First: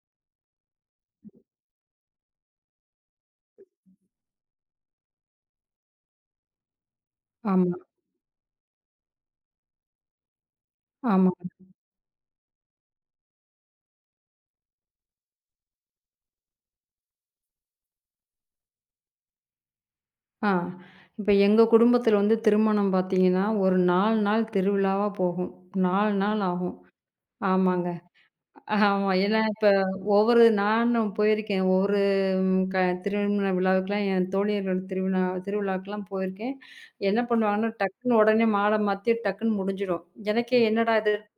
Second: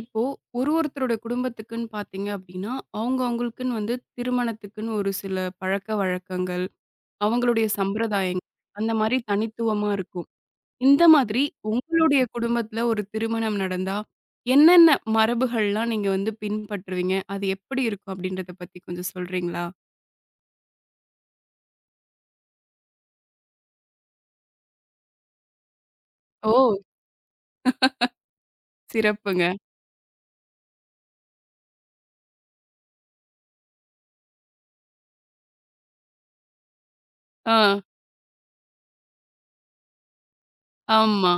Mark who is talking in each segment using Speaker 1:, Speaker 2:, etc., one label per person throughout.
Speaker 1: இப்போ ஒருத்தரோட குடும்பத்துக்குன்னு பார்த்தீங்க அப்படின்னா, அவங்களுக்குன்னு வந்து திருமணத்துக்குன்னு ஒரு சில பழக்கவழக்கங்கள், அவங்களுடைய
Speaker 2: ஆமா,
Speaker 1: சம்பிரதாயங்கள் அந்த மாரி தனித்துவமா இருக்கும். இந்த
Speaker 2: ஆமா.
Speaker 1: மாதிரி உங்களுடைய குடும்பத்தில ஒரு திருமணம் நடந்தா, என்னென்ன மரபுகள்லாம் நீங்க வந்து பின்பற்றுவீங்க? அது எப்படி இருக்கும் அப்படின்றத பத்தி கொஞ்சம் சொல்றீங்களா?
Speaker 2: ஆ. இப்ப எங்க குடும்பத்தில வந்து திருமணம் பார்த்தீங்கன்னா, ஒரு 4 நாள் திருவிழாவா போகும். 4 நாள்
Speaker 1: ஓ!
Speaker 2: ஆகும். ஆமாங்க. ஆமா. ஏன்னா
Speaker 1: சிறப்புங்க.
Speaker 2: இப்ப ஒவ்வொரு நானும் போயிருக்கேன். ஒவ்வொரு ம், க திருமண விழாவுக்குலாம் என் தோழியர்கள் திருவிழாக்கெல்லாம் போயிருக்கேன். என்ன
Speaker 1: ஆ,
Speaker 2: பண்ணுவாங்கன்னா, டக்குன்னு உடனே மாலை மாத்தி டக்குன்னு முடிஞ்சிடும். எனக்கே என்னடா இது!
Speaker 1: ஆமா.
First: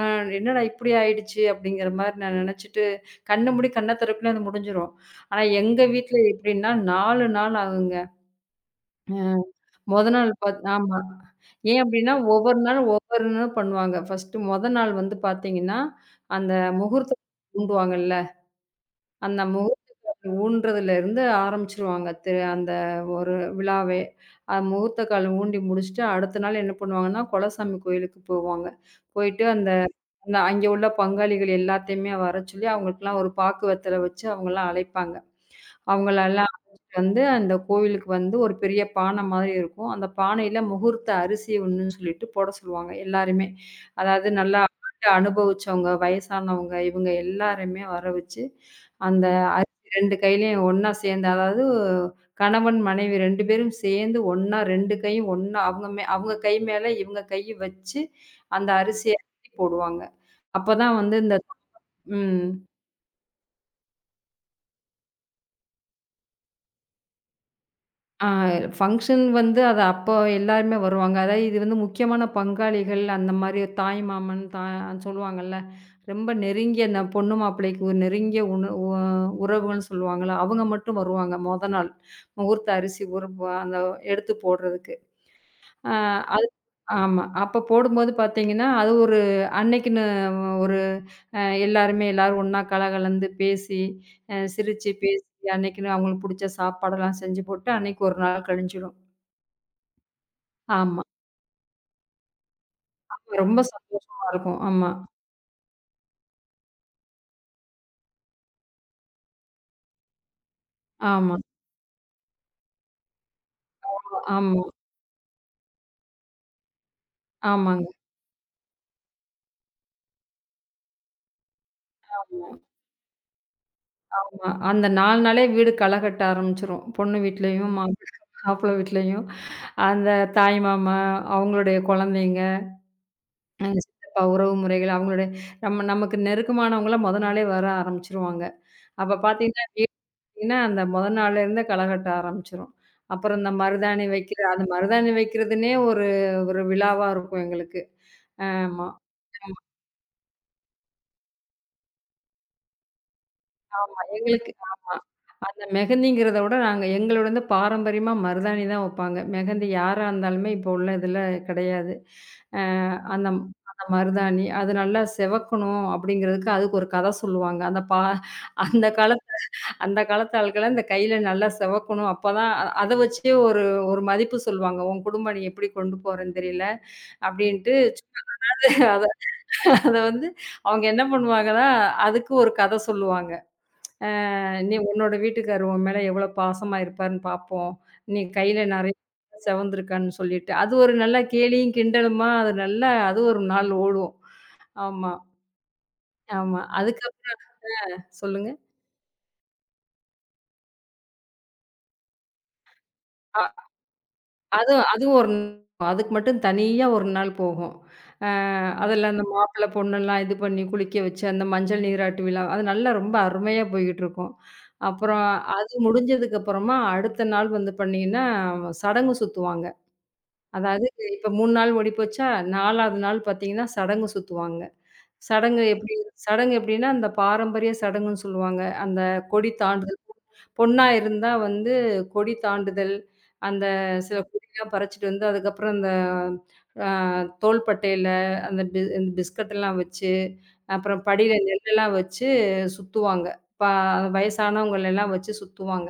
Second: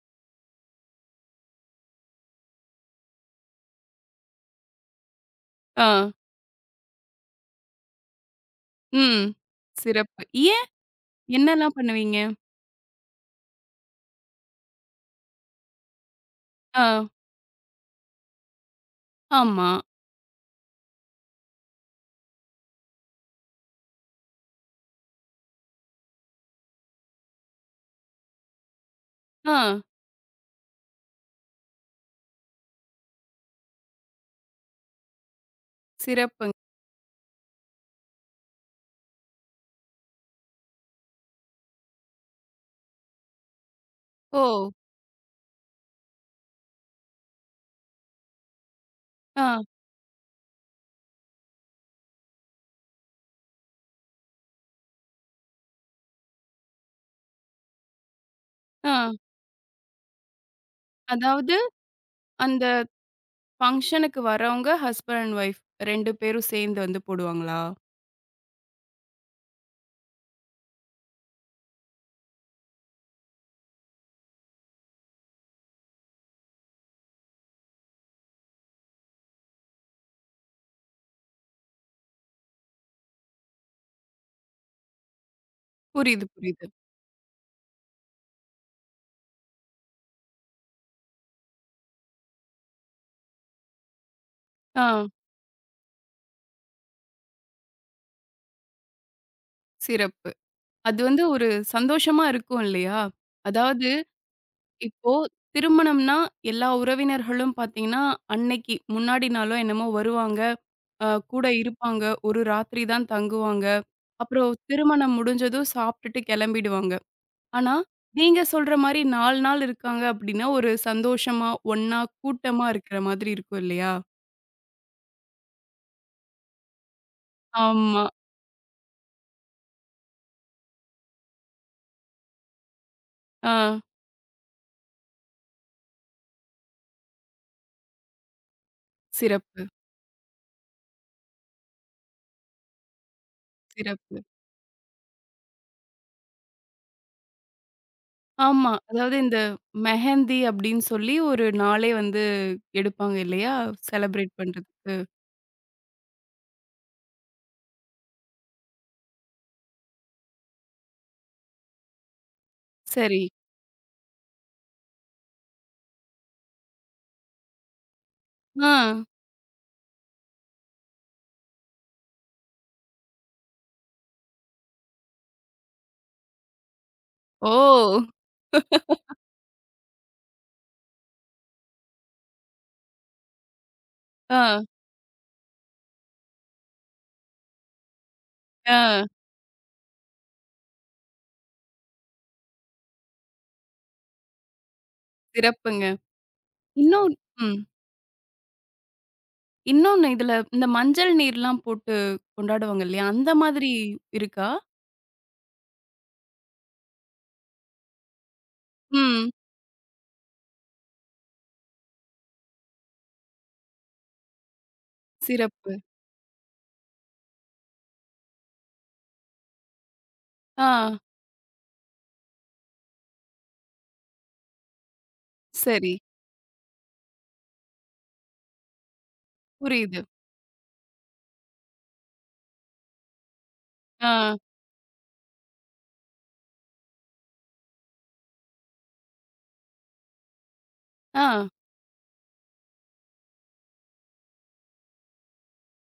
Speaker 2: அ என்னடா இப்படி ஆயிடுச்சு அப்படிங்கிற மாரி நான் நெனச்சுட்டு, கண்ண மூடி கண்ண திறப்புல அது முடிஞ்சிரும். ஆனா எங்க
Speaker 1: ஆ,
Speaker 2: வீட்ல எப்படின்னா 4 நாள் ஆகுங்க.
Speaker 1: ம்.
Speaker 2: மொத
Speaker 1: சிறப்பு.
Speaker 2: நாள் பாத்
Speaker 1: ஏன்?
Speaker 2: ஆமா.
Speaker 1: என்னலாம்
Speaker 2: ஏன் அப்டின்னா,
Speaker 1: பண்ணுவீங்க?
Speaker 2: ஒவ்வொரு நாளும் ஒவ்வொன்னு பண்ணுவாங்க. ஃபர்ஸ்ட்டு மொத நாள் வந்து பாத்தீங்கன்னா, அந்த
Speaker 1: ஆ,
Speaker 2: முகூர்த்தம் ஊண்டுவாங்கல்ல, அந்த
Speaker 1: ஆமா.
Speaker 2: முகூர்த்தம் ஊன்றதுலேருந்து ஆரம்பிச்சுருவாங்க. திரு அந்த ஒரு விழாவே. முகூர்த்த கால் ஊண்டி முடிச்சுட்டு, அடுத்த நாள் என்ன பண்ணுவாங்கன்னா, குலசாமி கோயிலுக்கு போவாங்க. போயிட்டு அந்த
Speaker 1: ஆ,
Speaker 2: அந்த அங்கே உள்ள பங்காளிகள் எல்லாத்தையுமே வர சொல்லி, அவங்களுக்கெல்லாம் ஒரு பாக்கு வெத்தல வச்சு அவங்கலாம் அழைப்பாங்க. அவங்களலாம்
Speaker 1: சிறப்புங்க.
Speaker 2: அழைச்சிட்டு வந்து அந்த கோவிலுக்கு வந்து ஒரு பெரிய பானை மாதிரி இருக்கும். அந்த பானையில முகூர்த்த அரிசி ஒண்ணுன்னு சொல்லிட்டு போட சொல்லுவாங்க எல்லாருமே. அதாவது
Speaker 1: ஓ!
Speaker 2: நல்லா ஆண்டு அனுபவிச்சவங்க, வயசானவங்க இவங்க எல்லாருமே வர வச்சு, அந்த
Speaker 1: ஆ.
Speaker 2: அரிசி 2 கையிலயும் ஒண்ணா சேர்ந்து அதாவது கணவன், மனைவி 2 பேரும் சேர்ந்து ஒண்ணா 2 கையும் ஒண்ணா அவங்க கை மேல இவங்க கைய வச்சு அந்த
Speaker 1: ஆ.
Speaker 2: அரிசிய அள்ளி போடுவாங்க. அப்பதான் வந்து இந்த
Speaker 1: அதாவது
Speaker 2: ம்.
Speaker 1: அந்த ஃபங்ஷனுக்கு வரவங்க ஹஸ்பண்ட் அண்ட் ஒய்ஃப் 2 பேரும் சேர்ந்து வந்து போடுவாங்களா?
Speaker 2: ஆ ஃபங்ஷன் வந்து அது அப்போ எல்லாருமே வருவாங்க. அதாவது இது வந்து முக்கியமான பங்காளிகள், அந்த மாரி தாய் மாமன், தா சொல்லுவாங்கல்ல. ரொம்ப நெருங்கிய அந்த பொண்ணு மாப்பிள்ளைக்கு ஒரு நெருங்கிய உண உ உறவுகள்ன்னு சொல்லுவாங்கல்ல, அவங்க மட்டும் வருவாங்க மொத நாள். முகூர்த்த அரிசி ஊற அந்த எடுத்து போடுறதுக்கு. ஆ,
Speaker 1: புரியுது,
Speaker 2: அது
Speaker 1: புரியுது.
Speaker 2: ஆமா. அப்ப போடும்போது பார்த்தீங்கன்னா, அது ஒரு அன்னைக்குன்னு ஒரு அ எல்லாருமே எல்லாரும் ஒண்ணா கலகலந்து பேசி, சிரிச்சு
Speaker 1: ஆ
Speaker 2: பேசி, அன்னைக்குன்னு அவங்களுக்கு புடிச்ச சாப்பாடெல்லாம் செஞ்சு போட்டு, அன்னைக்கு ஒரு நாள் கழிஞ்சிடும்.
Speaker 1: சிறப்பு. அது
Speaker 2: ஆமா.
Speaker 1: வந்து ஒரு சந்தோஷமா இருக்கும் இல்லையா?
Speaker 2: ரொம்ப
Speaker 1: அதாவது
Speaker 2: சந்தோஷமா இருக்கும். ஆமா,
Speaker 1: இப்போ திருமணம்னா எல்லா உறவினர்களும் பார்த்தீங்கன்னா, அன்னைக்கு முன்னாடி நாளோ என்னமோ வருவாங்க. அ
Speaker 2: ஆமா,
Speaker 1: கூட இருப்பாங்க. ஒரு ராத்திரி தான் தங்குவாங்க. அப்புறம்
Speaker 2: ஆமா,
Speaker 1: திருமணம் முடிஞ்சதும் சாப்பிட்டுட்டு கிளம்பிடுவாங்க. ஆனா,
Speaker 2: ஆமாங்க.
Speaker 1: நீங்க சொல்ற மாரி 4 நாள் இருக்காங்க அப்டின்னா, ஒரு சந்தோஷமா, ஒண்ணா,
Speaker 2: ஆமா,
Speaker 1: கூட்டமா இருக்கிற மாதிரி இருக்கும் இல்லையா?
Speaker 2: ஆமா. அந்த 4 நாளே வீடு களை கட்ட ஆரம்பிச்சுரும். பொண்ணு வீட்லயும்,
Speaker 1: ஆமா.
Speaker 2: மாப்பிள மாப்பிள வீட்லயும். அந்த தாய் மாமா, அவங்களுடைய குழந்தைங்க,
Speaker 1: ஆ.
Speaker 2: எங்க சித்தப்பா உறவு முறைகள் அவங்களுடைய நம்ம நமக்கு நெருக்கமானவங்கலாம் மொத நாளே வர ஆரம்பிச்சுருவாங்க. அப்ப
Speaker 1: சிறப்பு,
Speaker 2: பார்த்தீங்கன்னா, வீடு பார்த்தீங்கன்னா, அந்த மொத நாள்ல இருந்தே களகட்ட ஆரம்பிச்சுரும். அப்புறம் இந்த மருதாணி
Speaker 1: சிறப்பு.
Speaker 2: வைக்கிற அந்த மருதாணி வைக்கிறதுன்னே ஒரு ஒரு விழாவா இருக்கும் எங்களுக்கு.
Speaker 1: ஆமா.
Speaker 2: ஆமா,
Speaker 1: அதாவது இந்த மெஹந்தி அப்டின்னு சொல்லி ஒரு நாளே வந்து எடுப்பாங்க இல்லையா?
Speaker 2: ஆமா.
Speaker 1: செலிப்ரேட்
Speaker 2: எங்களுக்கு ஆமா.
Speaker 1: பண்றதுக்கு.
Speaker 2: அந்த மெஹந்திங்கிறத விட நாங்க எங்களோட வந்து பாரம்பரியமா மருதாணி தான் வைப்பாங்க. மெஹந்தி யாரா இருந்தாலுமே இப்போ உள்ள இதில கிடையாது. அ
Speaker 1: சரி.
Speaker 2: அந்த அந்த மருதாணி அது நல்லா சிவக்கணும் அப்படிங்கிறதுக்கு அதுக்கு ஒரு கதை சொல்லுவாங்க.
Speaker 1: ஆ.
Speaker 2: அந்த காலத்து அந்த காலத்து ஆட்கள்லாம் இந்த கையில நல்லா சிவக்கணும். அப்பதான் அ அத வச்சே ஒரு ஒரு மதிப்பு சொல்லுவாங்க. உன் குடும்பம் நீ எப்படி கொண்டு போறேன்னு தெரியல அப்படின்ட்டு
Speaker 1: ஓ!
Speaker 2: அத அத வந்து அவங்க என்ன பண்ணுவாங்கன்னா, அதுக்கு ஒரு கதை சொல்லுவாங்க.
Speaker 1: ஆ,
Speaker 2: நீ உன்னோட வீட்டுக்காரர் உன் மேல எவ்வளோ பாசமா இருப்பாருன்னு பார்ப்போம். நீ கையில நெறைய
Speaker 1: ஆ.
Speaker 2: செவந்திருக்கான்னு சொல்லிட்டு. அது ஒரு நல்ல கேலியும், கிண்டலுமா அது நல்லா அது ஒரு நாள் ஓடும். ஆமா,
Speaker 1: சிறப்புங்க.
Speaker 2: ஆமா.
Speaker 1: இன்னும்
Speaker 2: அதுக்கப்புறம்
Speaker 1: ம்.
Speaker 2: சொல்லுங்க.
Speaker 1: இன்னொன்னு இதுல இந்த மஞ்சள் நீர்லாம் போட்டு கொண்டாடுவாங்க இல்லையா? அந்த
Speaker 2: அ
Speaker 1: மாதிரி இருக்கா?
Speaker 2: அதுவும் அதுவும் அதுக்கு மட்டும் தனியா ஒரு நாள் போகும். அ அதெல்லாம் அந்த
Speaker 1: ம்.
Speaker 2: மாப்பிள்ளை, பொண்ணெல்லாம் இது பண்ணி குளிக்க வச்சு, அந்த மஞ்சள் நீராட்டு விழா அது நல்லா ரொம்ப அருமையா போய்க்கிட்டுருக்கும். அப்புறம் அது
Speaker 1: சிறப்பு.
Speaker 2: முடிஞ்சதுக்கு அப்புறமா அடுத்த நாள் வந்து பார்த்தீங்கன்னா, சடங்கு சுத்துவாங்க.
Speaker 1: ஆ.
Speaker 2: அதாவது இப்ப 3 நாள் ஓடிப்போச்சா, 4வது நாள் பார்த்தீங்கன்னா, சடங்கு சுத்துவாங்க. சடங்கு
Speaker 1: சரி.
Speaker 2: எப்படி சடங்கு எப்படின்னா, அந்த பாரம்பரிய சடங்குன்னு சொல்லுவாங்க. அந்த கொடி தாண்டுதல்.
Speaker 1: புரியுது.
Speaker 2: பொண்ணா இருந்தா வந்து கொடி தாண்டுதல், அந்த சில
Speaker 1: ஆ,
Speaker 2: கொடிலாம் பறிச்சுட்டு வந்து, அதுக்கப்புறம் அந்த அ தோள்பட்டையில அந்த பி பிஸ்கட்டெல்லாம் வச்சு, அப்புறம் படியில
Speaker 1: ஆ.
Speaker 2: நெல்லெல்லாம் வச்சு சுத்துவாங்க. பா வயசானவங்கள எல்லாம் வச்சு சுத்துவாங்க.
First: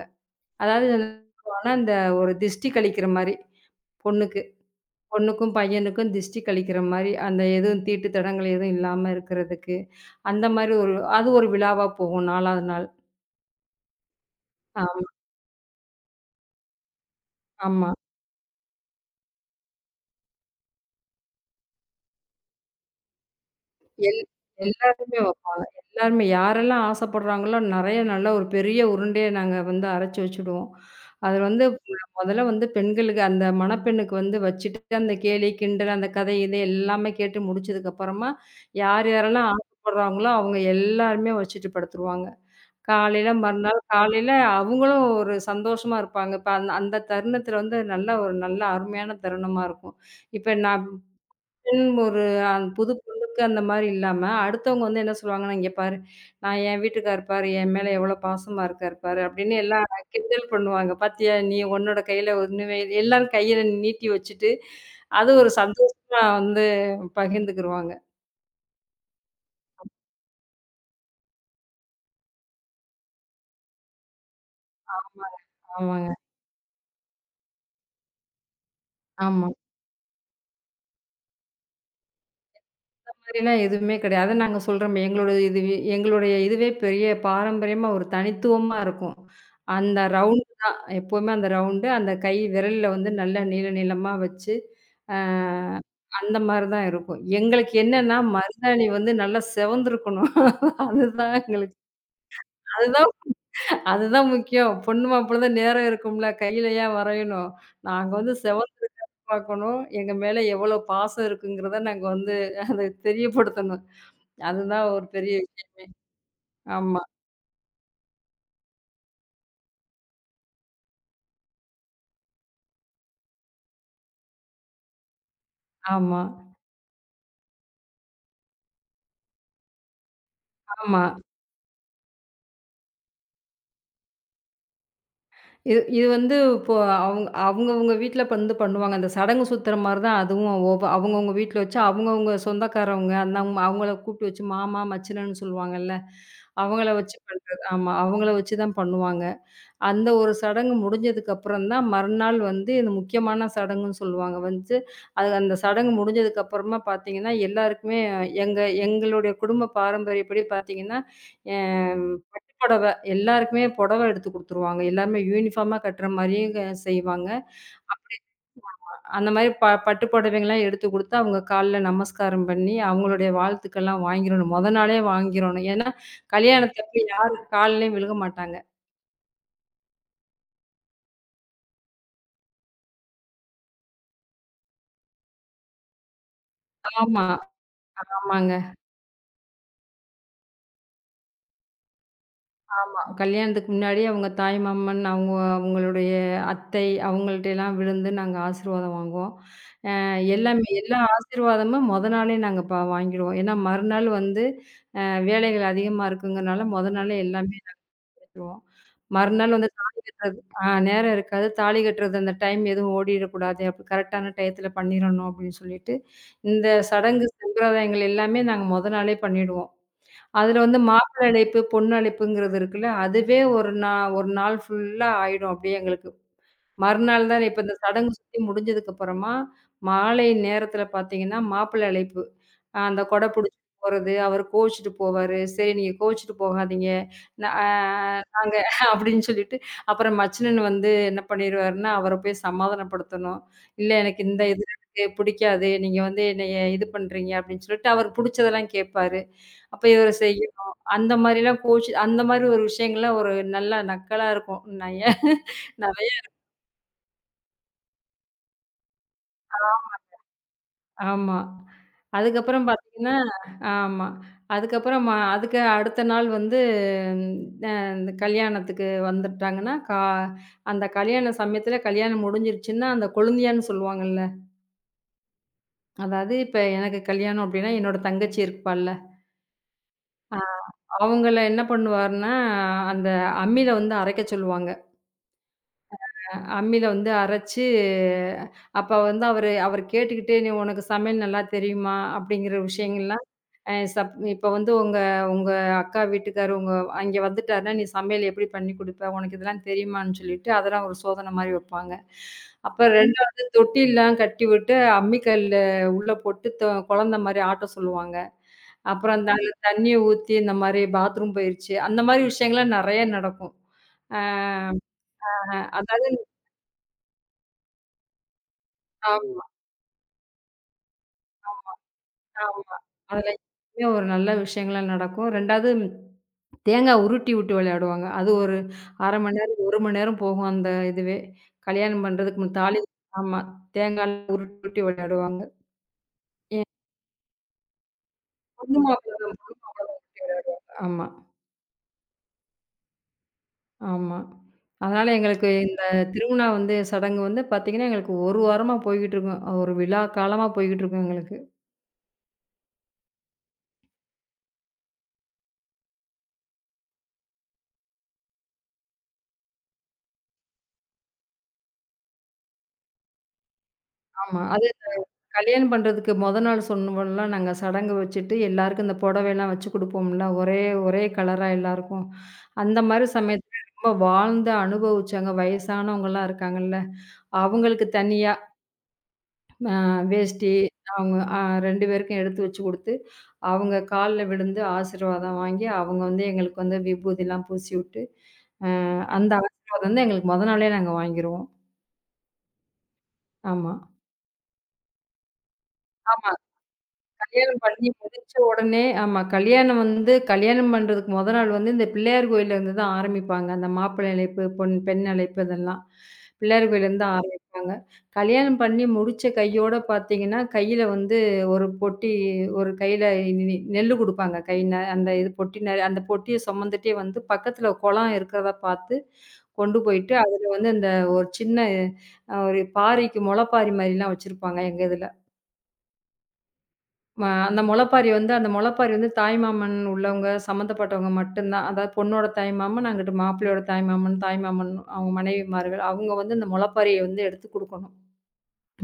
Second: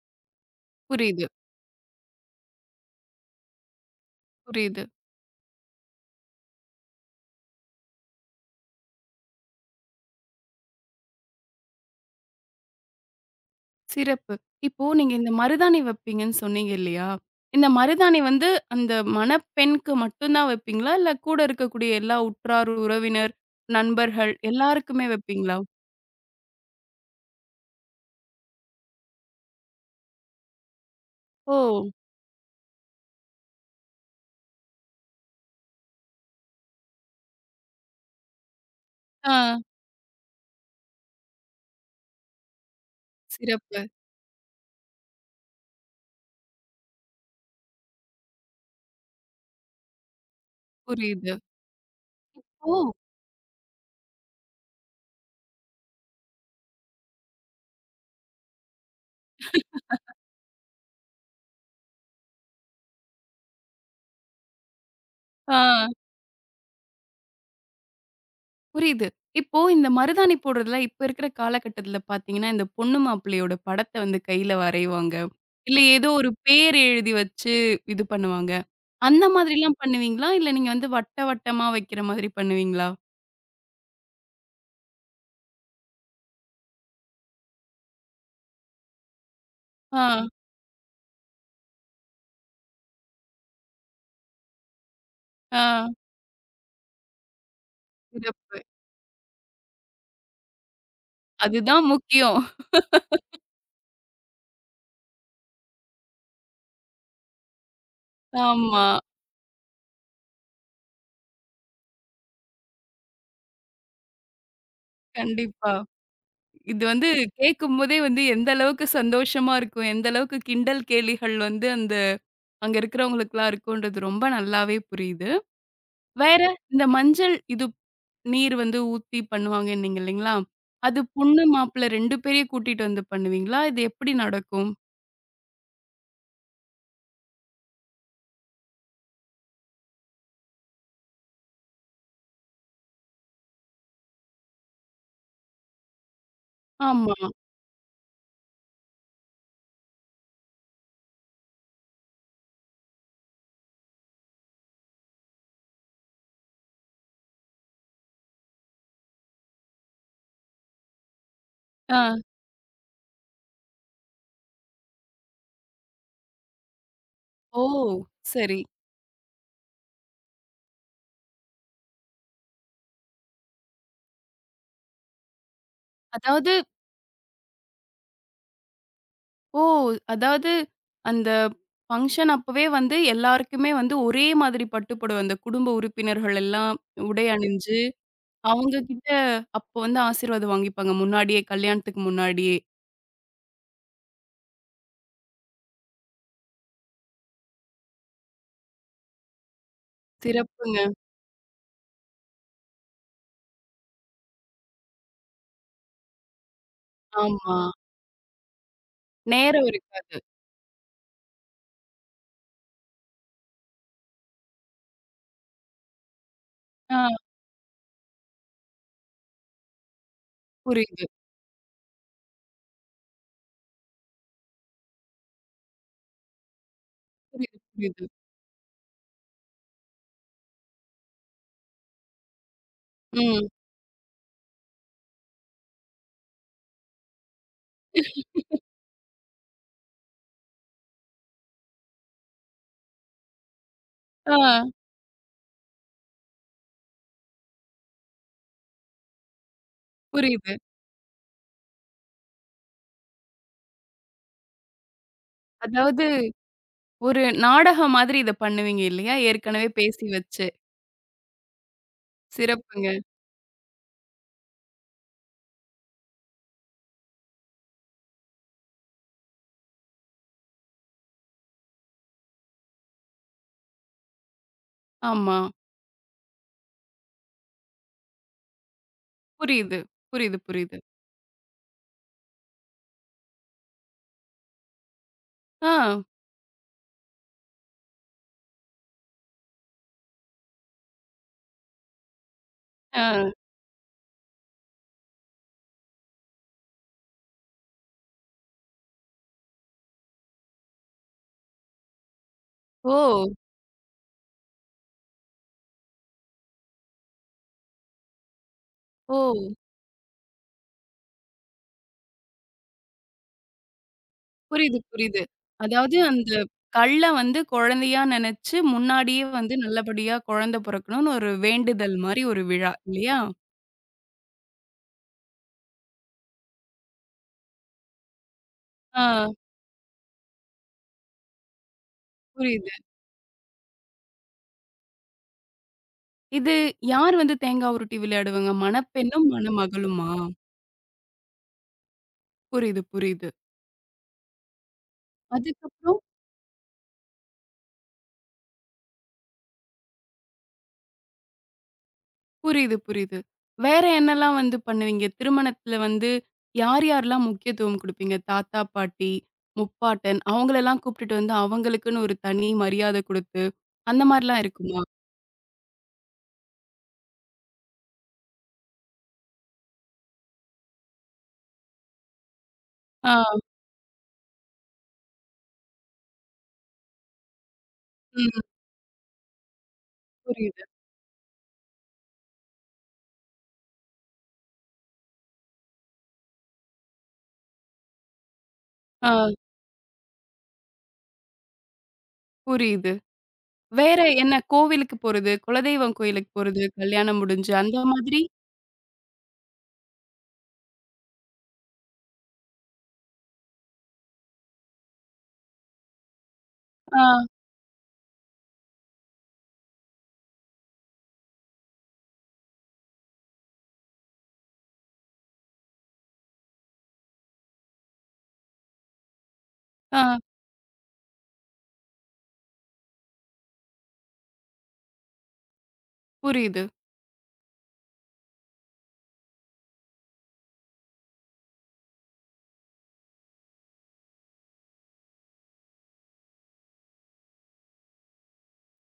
Speaker 2: அதாவது
Speaker 1: புரியுது,
Speaker 2: ஆனா இந்த ஒரு திஷ்டி கழிக்கிற மாரி. பொண்ணுக்கு
Speaker 1: புரியுது.
Speaker 2: பொண்ணுக்கும், பையனுக்கும் திஷ்டி கழிக்கிற மாரி, அந்த எதுவும் தீட்டு தடங்கள் எதுவும் இல்லாம இருக்கிறதுக்கு, அந்த மாரி ஒரு அது ஒரு விழாவா போகும் 4வது நாள்.
Speaker 1: சிறப்பு. இப்போ
Speaker 2: ஆம்
Speaker 1: நீங்க இந்த மருதாணி வைப்பீங்கன்னு சொன்னீங்க இல்லையா? இந்த
Speaker 2: ஆமா.
Speaker 1: மருதாணி வந்து அந்த மணப்பெண்ணுக்கு மட்டும் தான் வைப்பீங்களா? இல்ல கூட இருக்கக்கூடிய எல்லா உற்றார், உறவினர்,
Speaker 2: எல்
Speaker 1: நண்பர்கள் எல்லாருக்குமே
Speaker 2: எல்லாருமே வ-
Speaker 1: வைப்பீங்களா?
Speaker 2: எல்லாருமே யாரெல்லாம் ஆசைப்படுறாங்களோ, நெறைய நல்ல ஒரு பெரிய உருண்டைய நாங்க வந்து அரைச்சு வச்சுடுவோம். அது
Speaker 1: ஓ!
Speaker 2: வந்து முதல்ல வந்து பெண்களுக்கு அந்த மணப்பெண்ணுக்கு வந்து வச்சுட்டு, அந்த கேலி, கிண்டல், அந்த கதை இது எல்லாமே கேட்டு முடிச்சதுக்கு அப்புறமா, யார் யாரெல்லாம்
Speaker 1: ஆ.
Speaker 2: ஆசைப்படுறாங்களோ, அவங்க எல்லாருமே வச்சுட்டு படுத்துருவாங்க. மறுநாள்
Speaker 1: சிறப்பு.
Speaker 2: காலையில அவங்களும் ஒரு சந்தோஷமா இருப்பாங்க. இப்ப அந்த அந்த தருணத்தில வந்து நல்ல அருமையான தருணமா இருக்கும். இப்ப நான்
Speaker 1: புரியுது.
Speaker 2: பெண் ஒரு அந்த
Speaker 1: ஓ!
Speaker 2: புது பொண்ணுக்கு அந்த மாரி இல்லாம, அடுத்தவங்க வந்து என்ன சொல்லுவாங்கன்னா, "இங்க பாரு, நான் என் வீட்டுக்காரு பாரு, என் மேல எவ்வளோ பாசமா இருக்காரு பாரு" அப்படின்னு எல்லாம் கிண்டல் பண்ணுவாங்க. "பாத்தியா நீ உன்னோட கையில ஒண்ணுமே எல்லாரும் கையில நீட்டி வச்சுட்டு, அது ஒரு
Speaker 1: ஆ.
Speaker 2: சந்தோஷமா வந்து பகிர்ந்துக்கிருவாங்க."
Speaker 1: புரியுது. இப்போ இந்த மருதாணி போடுறதுல இப்ப இருக்கிற காலகட்டத்துல பார்த்தீங்கன்னா, இந்த பொண்ணு மாப்பிள்ளையோட படத்த வந்து கையில வரைவாங்க.
Speaker 2: ஆமாங்க,
Speaker 1: இல்ல ஏதோ
Speaker 2: ஆமாங்க,
Speaker 1: ஒரு பேர் எழுதி வச்சு இது பண்ணுவாங்க. அந்த
Speaker 2: ஆமா.
Speaker 1: மாதிரிலாம் பண்ணுவீங்களா? இல்ல நீங்க வந்து வட்ட வட்டமா வைக்கிற மாதிரி பண்ணுவீங்களா?
Speaker 2: மாதிரிலாம் எதுவுமே கிடையாது. அதான் நாங்க சொல்றோமே, எங்களோட இது எங்களுடைய இதுவே பெரிய பாரம்பரியமா ஒரு தனித்துவமா இருக்கும். அந்த
Speaker 1: ஆ,
Speaker 2: ரவுண்டு தான். எப்பவுமே அந்த ரவுண்டு, அந்த கை விரல்ல வந்து நல்லா நீள நீளமா வச்சு, அ
Speaker 1: ஆ.
Speaker 2: அந்த மாரி தான் இருக்கும். எங்களுக்கு என்னன்னா,
Speaker 1: சிறப்பு.
Speaker 2: மருதாணி வந்து நல்லா சிவந்திருக்கணும். அதுதான் எங்களுக்கு.
Speaker 1: அதுதான் முக்கியம்.
Speaker 2: அதுதான் அதுதான் முக்கியம். பொண்ணு மாப்பிள தான் நேரம் இருக்கும்ல. கையில ஏன் வரையணும்? நாங்க வந்து
Speaker 1: ஆமா.
Speaker 2: சிவந்திருக்க பார்க்கணும். எங்க மேல எவ்வளோ பாசம் இருக்குங்கிறத நாங்க வந்து அத தெரியப்படுத்தணும். அதுதான் ஒரு பெரிய
Speaker 1: கண்டிப்பா.
Speaker 2: விஷயம்.
Speaker 1: இது
Speaker 2: ஆமா,
Speaker 1: வந்து கேட்கும்போதே வந்து எந்த அளவுக்கு சந்தோஷமா இருக்கும். எந்த அளவுக்கு கிண்டல் கேலிகள் வந்து அந்த அங்க இருக்கிறவங்களுக்குலாம் இருக்கும்ன்றது ரொம்ப நல்லாவே புரியுது.
Speaker 2: ஆமா,
Speaker 1: வேற இந்த மஞ்சள் இது நீர் வந்து ஊத்தி பண்ணுவாங்கன்னீங்க இல்லைங்களா? அது
Speaker 2: ஆமா.
Speaker 1: பொண்ணு, மாப்பிள்ளை 2 பேரையும் கூட்டிட்டு வந்து பண்ணுவீங்களா? இது எப்படி நடக்கும்?
Speaker 2: இது இது வந்து இப்போ அவங்கவங்க வீட்ல வந்து பண்ணுவாங்க. அந்த சடங்கு சுத்துற மாரி தான் அதுவும் அவங்கவங்க வீட்ல வச்சு அவங்கவங்க சொந்தக்காரவங்க அந்த அவங்கள கூப்பிட்டு வச்சு மாமா, மச்சினன்னு சொல்லுவாங்கல்ல. அவங்கள
Speaker 1: ஆமா.
Speaker 2: வச்சு பண்றது. ஆமா, அவங்கள வச்சு தான் பண்ணுவாங்க. அந்த ஒரு சடங்கு முடிஞ்சதுக்கு அப்புறம் தான் மறுநாள் வந்து இந்த முக்கியமான சடங்குன்னு சொல்லுவாங்க. வந்து அது அந்த சடங்கு முடிஞ்சதுக்கு அப்புறமா பார்த்தீங்கன்னா, எல்லாருக்குமே எங்க எங்களுடைய குடும்ப பாரம்பரியப்படி பார்த்தீங்கன்னா, அ
Speaker 1: ஆ.
Speaker 2: பட்டு புடவை எல்லாருக்குமே புடவை எடுத்து குடுத்துருவாங்க. எல்லாருமே யூனிஃபார்மா கட்டுற மாரியும் செய்வாங்க.
Speaker 1: ஓ!
Speaker 2: அப்படி
Speaker 1: சரி.
Speaker 2: அந்த மாரி பட்டு புடவைங்கலாம் எடுத்து குடுத்து, அவங்க கால்ல நமஸ்காரம் பண்ணி, அவங்களுடைய வாழ்த்துக்கள்லாம் வாங்கிரணும். மொத நாளே வாங்கிறணும். ஏன்னா,
Speaker 1: அதாவது
Speaker 2: கல்யாணத்தப்ப யாரும் கால்லயும் விழுக மாட்டாங்க.
Speaker 1: ஓ! அதாவது அந்த ஃபங்ஷன் அப்பவே வந்து எல்லாருக்குமே வந்து ஒரே மாதிரி பட்டு புடவை, அந்த குடும்ப உறுப்பினர்கள் எல்லாம்
Speaker 2: ஆமா,
Speaker 1: உடை அணிஞ்சு,
Speaker 2: ஆமாங்க.
Speaker 1: அவங்க கிட்ட அப்போ வந்து ஆசீர்வாதம் வாங்கிப்பாங்க. முன்னாடியே கல்யாணத்துக்கு முன்னாடியே.
Speaker 2: ஆமா. கல்யாணத்துக்கு முன்னாடி தாய் மாமன், அவங்களுடைய அத்தை அவங்கள்ட்டலாம் விழுந்து நாங்க ஆசீர்வாதம் வாங்குவோம். அ எல்லாமே
Speaker 1: சிறப்புங்க.
Speaker 2: எல்லா ஆசீர்வாதமும் மொத நாளே நாங்க வாங்கிடுவோம். ஏன்னா மறுநாள் வந்து வேலைகள் அதிகமா இருக்குங்கிறனால மொத நாளே
Speaker 1: ஆமா.
Speaker 2: எல்லாமே வாங்கிருவோம். மறுநாள்
Speaker 1: நேரம்
Speaker 2: வந்து தாலி
Speaker 1: இருக்காது.
Speaker 2: கட்டுறது. நேரம் இருக்காது. தாலி கட்டுறது அந்த டைம் எதுவும் ஓடிறக்கூடாது. அப்ப கரெக்ட்டான டயத்துல பண்ணிறணும் அப்படின்னு சொல்லிட்டு, இந்த
Speaker 1: ஆ
Speaker 2: சடங்கு சம்பிரதாயங்கள் எல்லாமே நாங்க மொத நாளே பண்ணிடுவோம். அதுல வந்து
Speaker 1: புரியுது,
Speaker 2: மாப்பிள்ளை அழைப்பு, பொண்ணு அழைப்புங்கிறது இருக்குல்ல. அதுவே ஒரு நா ஒரு நாள் ஃபுல்லா ஆயிடும். அப்படியே எங்களுக்கு. மறுநாள் தான்
Speaker 1: புரியுது,
Speaker 2: இப்ப இந்த
Speaker 1: புரியுது.
Speaker 2: சடங்கு சுத்தி முடிஞ்சதுக்கு அப்புறமா, மாலை நேரத்தில பார்த்தீங்கன்னா, மாப்பிள்ளை அழைப்பு. அந்த கொடை
Speaker 1: ம்.
Speaker 2: பிடிச்சிட்டு போறது, அவர் கோவிச்சுட்டு போவாரு. "சரி நீங்க கோவிச்சுட்டு போகாதீங்க. ந அ நாங்க" அப்படின்னு சொல்லிட்டு, அப்புறம் மச்சினன் வந்து என்ன பண்ணிருவாருன்னா, அவர போய் சமாதானப்படுத்தணும். "இல்ல எனக்கு
Speaker 1: ஆ
Speaker 2: இந்த இது எனக்கு பிடிக்காது. நீங்க வந்து என்னைய இது பண்றீங்க" அப்படின்னு சொல்லிட்டு, அவருக்கு பிடிச்சதெல்லாம் கேட்பாரு. அப்ப இவரு
Speaker 1: புரியுது.
Speaker 2: செய்யணும். அந்த மாரிலாம் கோவிச்சு அந்த மாரி ஒரு விஷயங்கள்லாம் ஒரு நல்ல நக்கலா இருக்கும். நெறைய
Speaker 1: அதாவது
Speaker 2: நெறைய
Speaker 1: ஒரு நாடகம் மாதிரி இத பண்ணுவீங்க இல்லையா? ஏற்கனவே பேசி வச்சு.
Speaker 2: ஆமா. அதுக்கப்புறம்
Speaker 1: சிறப்புங்க.
Speaker 2: பார்த்தீங்கன்னா ஆமா. அதுக்கப்புறம் அதுக்கு அடுத்த நாள் வந்து அ இந்த கல்யாணத்துக்கு வந்துட்டாங்கன்னா, அந்த கல்யாண சமயத்துல கல்யாணம் முடிஞ்சிருச்சுன்னா, அந்த கொழுந்தியான்னு சொல்லுவாங்கல்ல.
Speaker 1: ஆமா.
Speaker 2: அதாவது இப்ப எனக்கு கல்யாணம் அப்டின்னா, என்னோட தங்கச்சி இருப்பாள்ல.
Speaker 1: புரியுது.
Speaker 2: அ
Speaker 1: புரியுது, புரியுது.
Speaker 2: அவங்கள என்ன பண்ணுவாருன்னா, அந்த அம்மில வந்து அரைக்க சொல்லுவாங்க.
Speaker 1: ஆ,
Speaker 2: அ அம்மில வந்து அரைச்சு, அப்ப வந்து அவரு அவரு கேட்டுக்கிட்டே, "நீ உனக்கு சமையல் நல்லா தெரியுமா?" அப்டிங்கிற
Speaker 1: ஆ.
Speaker 2: விஷயங்கள்லாம் அ சப் இப்ப வந்து உங்க உங்க அக்கா வீட்டுக்காரு உங்க அங்கே வந்துட்டாருன்னா, "நீ சமையல் எப்படி பண்ணி குடுப்ப? உனக்கு இதெல்லாம் தெரியுமான்னு?" சொல்லிட்டு அதெல்லாம் ஒரு சோதனை மாரி வைப்பாங்க. அப்ப ம்.
Speaker 1: ஓ!
Speaker 2: 2வது தொட்டில்லாம் கட்டிவிட்டு அம்மிக்கல்ல உள்ள போட்டு குழந்த மாரி ஆட்ட சொல்லுவாங்க.
Speaker 1: ஓ!
Speaker 2: அப்புறம் அந்த ம். அதில தண்ணிய ஊத்தி இந்த மாரி பாத்ரூம் போயிருச்சு. அந்த மாரி விஷயங்கள்லாம் நெறைய நடக்கும். அ
Speaker 1: புரியுது, புரியுது. அதாவது
Speaker 2: அதாவது
Speaker 1: அந்த கல்ல வந்து குழந்தையா நெனச்சு, முன்னாடியே
Speaker 2: ஆமா,
Speaker 1: வந்து நல்லபடியா குழந்தை பொறக்கணும்னு ஒரு வேண்டுதல் மாரி ஒரு விழா
Speaker 2: ஆமா.
Speaker 1: இல்லையா?
Speaker 2: அதில ஒரு நல்ல விஷயங்கள்லாம் நடக்கும். 2வது தேங்காய் உருட்டி விட்டு விளையாடுவாங்க. அது ஒரு ½
Speaker 1: ஆ,
Speaker 2: மணி நேரம், 1 மணி நேரம் போகும் அந்த இதுவே. கல்யாணம் பண்றதுக்கு முன்
Speaker 1: புரியுது.
Speaker 2: தாலி ஆமா. தேங்காய்லாம் உருட்டி உருட்டி விளையாடுவாங்க.
Speaker 1: இது
Speaker 2: என்
Speaker 1: யார் வந்து தேங்காய் உருட்டி விளையாடுவாங்க?
Speaker 2: பொண்ணு
Speaker 1: மணப்பெண்ணும்,
Speaker 2: மாப்பிள்ளைலாம் போட்டு
Speaker 1: மணமகளுமா?
Speaker 2: விளையாடுவாங்க. ஆமா,
Speaker 1: புரியுது, புரியுது.
Speaker 2: ஆமா. அதனால எங்களுக்கு இந்த
Speaker 1: அதுக்கப்புறம்
Speaker 2: திருவிழா வந்து சடங்கு வந்து பார்த்தீங்கன்னா, எங்களுக்கு 1 வாரமா போய்க்கிட்டு இருக்கும். ஒரு விழா காலமா போய்க்கிட்டு இருக்கும் எங்களுக்கு.
Speaker 1: புரியுது, புரியுது. வேற என்னல்லாம் வந்து பண்ணுவீங்க? திருமணத்துல வந்து யார் யார்லாம் முக்கியத்துவம் குடுப்பீங்க? தாத்தா, பாட்டி, முப்பாட்டன் அவங்களெல்லாம் கூப்பிட்டுட்டு வந்து அவங்களுக்குன்னு ஒரு தனி மரியாதை குடுத்து, அந்த
Speaker 2: ஆமா.
Speaker 1: மாரிலாம் இருக்குமா?
Speaker 2: கல்யாணம் பண்றதுக்கு மொத நாள் சொன்னோம்லாம் நாங்க சடங்கு வச்சுட்டு, எல்லாருக்கும் இந்த புடவைலாம் வச்சு குடுப்போம்ல. ஒரே ஒரே கலரா எல்லாருக்கும். அந்த மாரி
Speaker 1: ஆ,
Speaker 2: சமயத்துல ரொம்ப வாழ்ந்து அனுபவிச்சாங்க. வயசானவங்கலாம் இருக்காங்கல்ல. அவங்களுக்கு தனியா
Speaker 1: ம்.
Speaker 2: வேஷ்டி
Speaker 1: புரியுது.
Speaker 2: அவங்க அ 2 பேருக்கும் எடுத்து வச்சு குடுத்து, அவங்க கால்ல விழுந்து ஆசீர்வாதம் வாங்கி, அவங்க வந்து எங்களுக்கு வந்து விபூதிலாம் பூசி விட்டு, அந்த
Speaker 1: ஆ,
Speaker 2: ஆசீர்வாதம் வந்து எங்களுக்கு மொத நாளே நாங்க வாங்கிருவோம்.
Speaker 1: புரியுது.
Speaker 2: ஆமா.
Speaker 1: வேற என்ன கோவிலுக்கு போறது, குலதெய்வம் கோயிலுக்கு போறது, கல்யாணம் முடிஞ்சு
Speaker 2: கல்யாணம்
Speaker 1: அந்த
Speaker 2: பண்ணி
Speaker 1: மாதிரி?
Speaker 2: முடிச்ச உடனே ஆமா. கல்யாணம் பண்றதுக்கு மொத நாள் வந்து இந்த பிள்ளையார் கோயில்லருந்து தான் ஆரம்பிப்பாங்க. அந்த மாப்பிள்ளை அழைப்பு, பொன் பெண் அழைப்பு இதெல்லாம். பிள்ளையார்
Speaker 1: ஆ,
Speaker 2: கோயில்லருந்து ஆரம்பிப்பாங்க. கல்யாணம் பண்ணி முடிச்ச கையோட பார்த்தீங்கன்னா, கையில வந்து ஒரு பொட்டி ஒரு கையில நெல்லு குடுப்பாங்க. கை ந அந்த இது பொட்டி நெ அந்த பொட்டிய சுமந்துட்டே வந்து பக்கத்துல குளம் இருக்கிறத பார்த்து கொண்டு
Speaker 1: ஆ.
Speaker 2: போயிட்டு, அதுல வந்து அந்த ஒரு சின்ன அ ஒரு பாரிக்கு முளைப்பாரி மாரிலாம் வச்சிருப்பாங்க எங்க இதுல.
Speaker 1: புரியுது.
Speaker 2: அந்த முளைப்பாரி வந்து தாய்மாமன் உள்ளவங்க சம்மந்தப்பட்டவங்க மட்டும் தான். அதாவது பொண்ணோட தாய்மாமன், அங்கிட்டு மாப்பிள்ளையோட தாய்மாமன், அவங்க மனைவிமார்கள், அவங்க வந்து அந்த முளைப்பாரிய வந்து எடுத்து குடுக்கணும்.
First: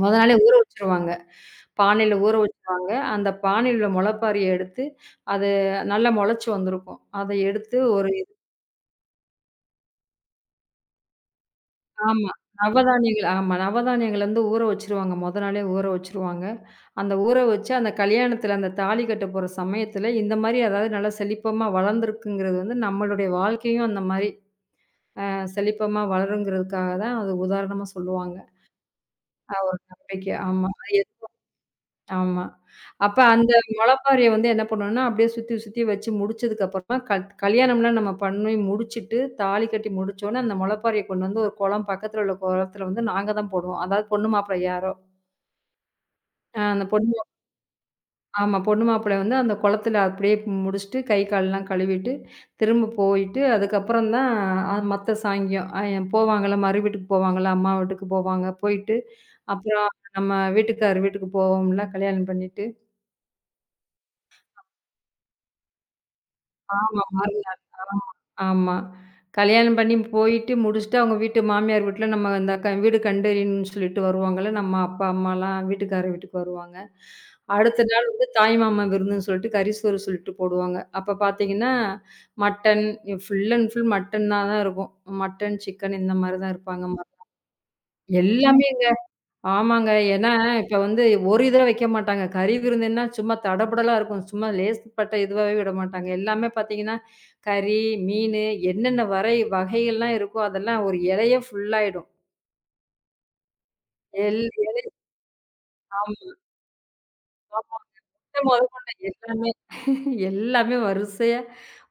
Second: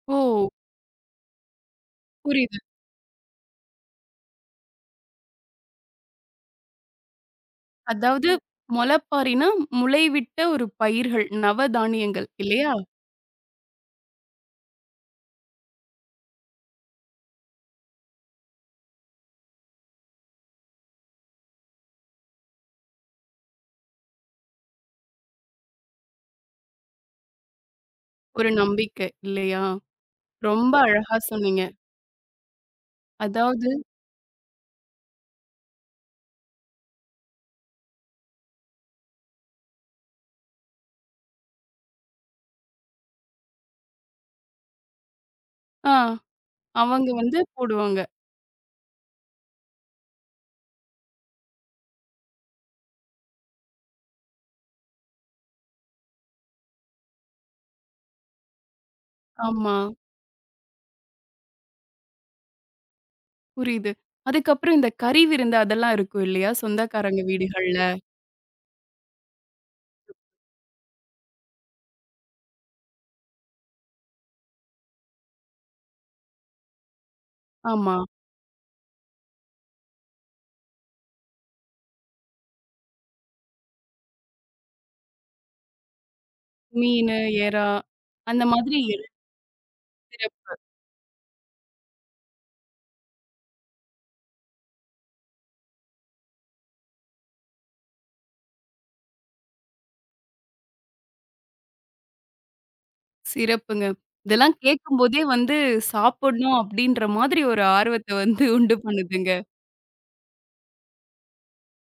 Speaker 2: மொத
Speaker 1: ஓ!
Speaker 2: நாளே ஊற வச்சுருவாங்க. பானையில ஊற
Speaker 1: புரியுது.
Speaker 2: வச்சுருவாங்க. அந்த பானையில உள்ள முளைப்பாரிய எடுத்து, அது நல்லா முளைச்சு வந்திருக்கும். அத எடுத்து ஒரு
Speaker 1: அதாவது முளைப்பாரின்னா, முளைவிட்ட ஒரு பயிர்கள், நவதானியங்கள்
Speaker 2: ஆமா.
Speaker 1: இல்லையா?
Speaker 2: நவதானியங்கள் ஆமா. நவதானியங்கள் வந்து ஊற வச்சுருவாங்க. மொத நாளே ஊற வச்சுருவாங்க. அந்த ஊற வச்சு அந்த கல்யாணத்துல அந்த தாலி கட்ட போற சமயத்துல இந்த மாரி அதாவது நல்லா செழிப்பமா வளர்ந்துருக்குங்கிறது வந்து நம்மளுடைய வாழ்க்கையும் அந்த மாரி செழிப்பமா வளருங்கிறதுக்காக தான் அது உதாரணமா சொல்லுவாங்க.
Speaker 1: ஒரு நம்பிக்கை இல்லையா?
Speaker 2: ஒரு நம்பிக்கை. ஆமா.
Speaker 1: ரொம்ப அழகா சொன்னீங்க.
Speaker 2: ஆமா. அப்ப அந்த
Speaker 1: அதாவது
Speaker 2: முளைப்பாரிய வந்து என்ன பண்ணுவோம்னா, அப்படியே சுத்தி சுத்தி வச்சு முடிச்சதுக்கு அப்புறமா, கல்யாணம்லாம் நம்ம பண்ணி முடிச்சுட்டு, தாலி கட்டி முடிச்சோனே, அந்த முளைப்பாரிய கொண்டு வந்து ஒரு குளம் பக்கத்துல உள்ள குளத்துல வந்து நாங்க தான் போடுவோம். அதாவது பொண்ணு மாப்பிள்ளை யாரோ,
Speaker 1: ஆ
Speaker 2: அ அந்த
Speaker 1: அவங்க
Speaker 2: பொண்ணு
Speaker 1: வந்து போடுவாங்க.
Speaker 2: ஆமா. பொண்ணு மாப்பிள்ளை வந்து அந்த குளத்துல அப்படியே முடிச்சுட்டு, கை கால்லாம் கழுவிட்டு, திரும்ப போயிட்டு, அதுக்கப்புறம் தான் மத்த சாங்கியம். அ போவாங்கல்ல, மறு வீட்டுக்கு போவாங்கல்ல, அம்மா வீட்டுக்கு போவாங்க. போயிட்டு,
Speaker 1: ஆமா,
Speaker 2: அப்புறம் நம்ம வீட்டுக்கார் வீட்டுக்கு போவோம்ல, கல்யாணம் பண்ணிட்டு.
Speaker 1: புரியுது. அதுக்கப்புறம் இந்த கறி விருந்து அதெல்லாம் இருக்கும் இல்லையா?
Speaker 2: ஆமா.
Speaker 1: சொந்தக்காரங்க
Speaker 2: மாறுனாங்க.
Speaker 1: வீடுகள்ல.
Speaker 2: ஆமா, ஆமா. கல்யாணம் பண்ணி போயிட்டு முடிச்சுட்டு, அவங்க வீட்டு மாமியார் வீட்ல நம்ம இந்த வீடு கண்டறியணும்னு சொல்லிட்டு வருவாங்கல்ல. நம்ம அப்பா, அம்மாலாம் வீட்டுக்காரர் வீட்டுக்கு வருவாங்க. அடுத்த
Speaker 1: ஆமா.
Speaker 2: நாள் வந்து தாய் மாமன் விருந்துன்னு சொல்லிட்டு கறி சோறு சொல்லிட்டு போடுவாங்க. அப்ப பார்த்தீங்கன்னா, mutton full and full mutton தான் தான் இருக்கும். மட்டன், சிக்கன் இந்த மாரி தான் இருப்பாங்க.
Speaker 1: மீனு, எறா அந்த
Speaker 2: எல்லாமே
Speaker 1: மாதிரி எல்
Speaker 2: ஆமாங்க. ஏன்னா,
Speaker 1: சிறப்பு.
Speaker 2: இப்ப வந்து ஒரு இத வைக்க மாட்டாங்க. கறி விருந்துன்னா சும்மா தடபுடலா இருக்கும். சும்மா லேசுப்பட்ட இதுவாவே விட மாட்டாங்க. எல்லாமே பார்த்தீங்கன்னா, கறி, மீனு என்னென்ன வரை வகைகள்லாம் இருக்கோ, அதெல்லாம் ஒரு இலையே ஃபுல்லாயிடும்.
Speaker 1: சிறப்புங்க.
Speaker 2: எல்
Speaker 1: இதெல்லாம்
Speaker 2: இலை
Speaker 1: கேட்கும்போதே வந்து
Speaker 2: ஆமா.
Speaker 1: சாப்பிடணும் அப்படின்ற மாதிரி ஒரு ஆர்வத்த
Speaker 2: முட்டை
Speaker 1: வந்து உண்டு
Speaker 2: மொதற்கொண்டு
Speaker 1: பண்ணுதுங்க.
Speaker 2: எல்லாமே எல்லாமே வரிசையா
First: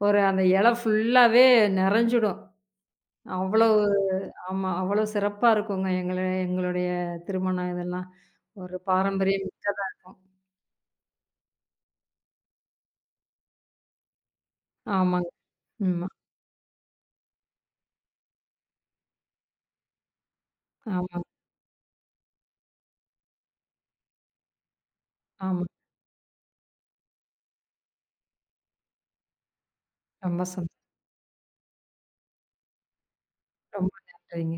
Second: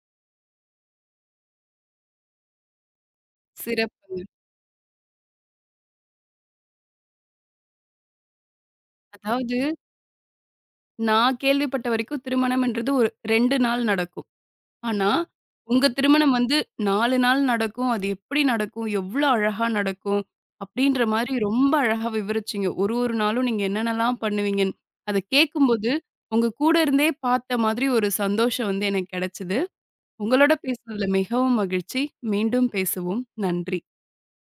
Speaker 2: ஒரு அந்த இலை ஃபுல்லாவே நெறஞ்சிடும். அவ்வளவு
Speaker 1: சிறப்புங்க.
Speaker 2: ஆமா. அவ்வளோ சிறப்பா இருக்குங்க. எங்களுடைய திருமணம் இதெல்லாம். ஒரு பாரம்பரியம்
Speaker 1: அதாவது
Speaker 2: மிக்கதா இருக்கும்.
Speaker 1: நான் கேள்விப்பட்ட வரைக்கும் திருமணம்ன்றது ஒரு 2 நாள் நடக்கும். ஆனா,
Speaker 2: ஆமாங்க.
Speaker 1: உங்க
Speaker 2: ம்.
Speaker 1: திருமணம் வந்து 4 நாள் நடக்கும். அது எப்படி நடக்கும்? எவ்ளோ அழகா நடக்கும்? அப்படின்ற
Speaker 2: ஆமா,
Speaker 1: மாரி ரொம்ப அழகா விவரிச்சீங்க. ஒரு ஒரு நாளும் நீங்க என்னென்னலாம் பண்ணுவீங்கன்னு. அத
Speaker 2: ஆமா.
Speaker 1: கேட்கும்போது, உங்க கூட இருந்தே பார்த்த மாதிரி ஒரு சந்தோஷம் வந்து எனக்கு கிடைச்சது.
Speaker 2: ரொம்ப
Speaker 1: உங்களோட
Speaker 2: சந்தோஷம்.
Speaker 1: பேசுனதுல மிகவும் மகிழ்ச்சி. மீண்டும் பேசுவோம். நன்றி.
Speaker 2: ரொம்ப நன்றிங்க.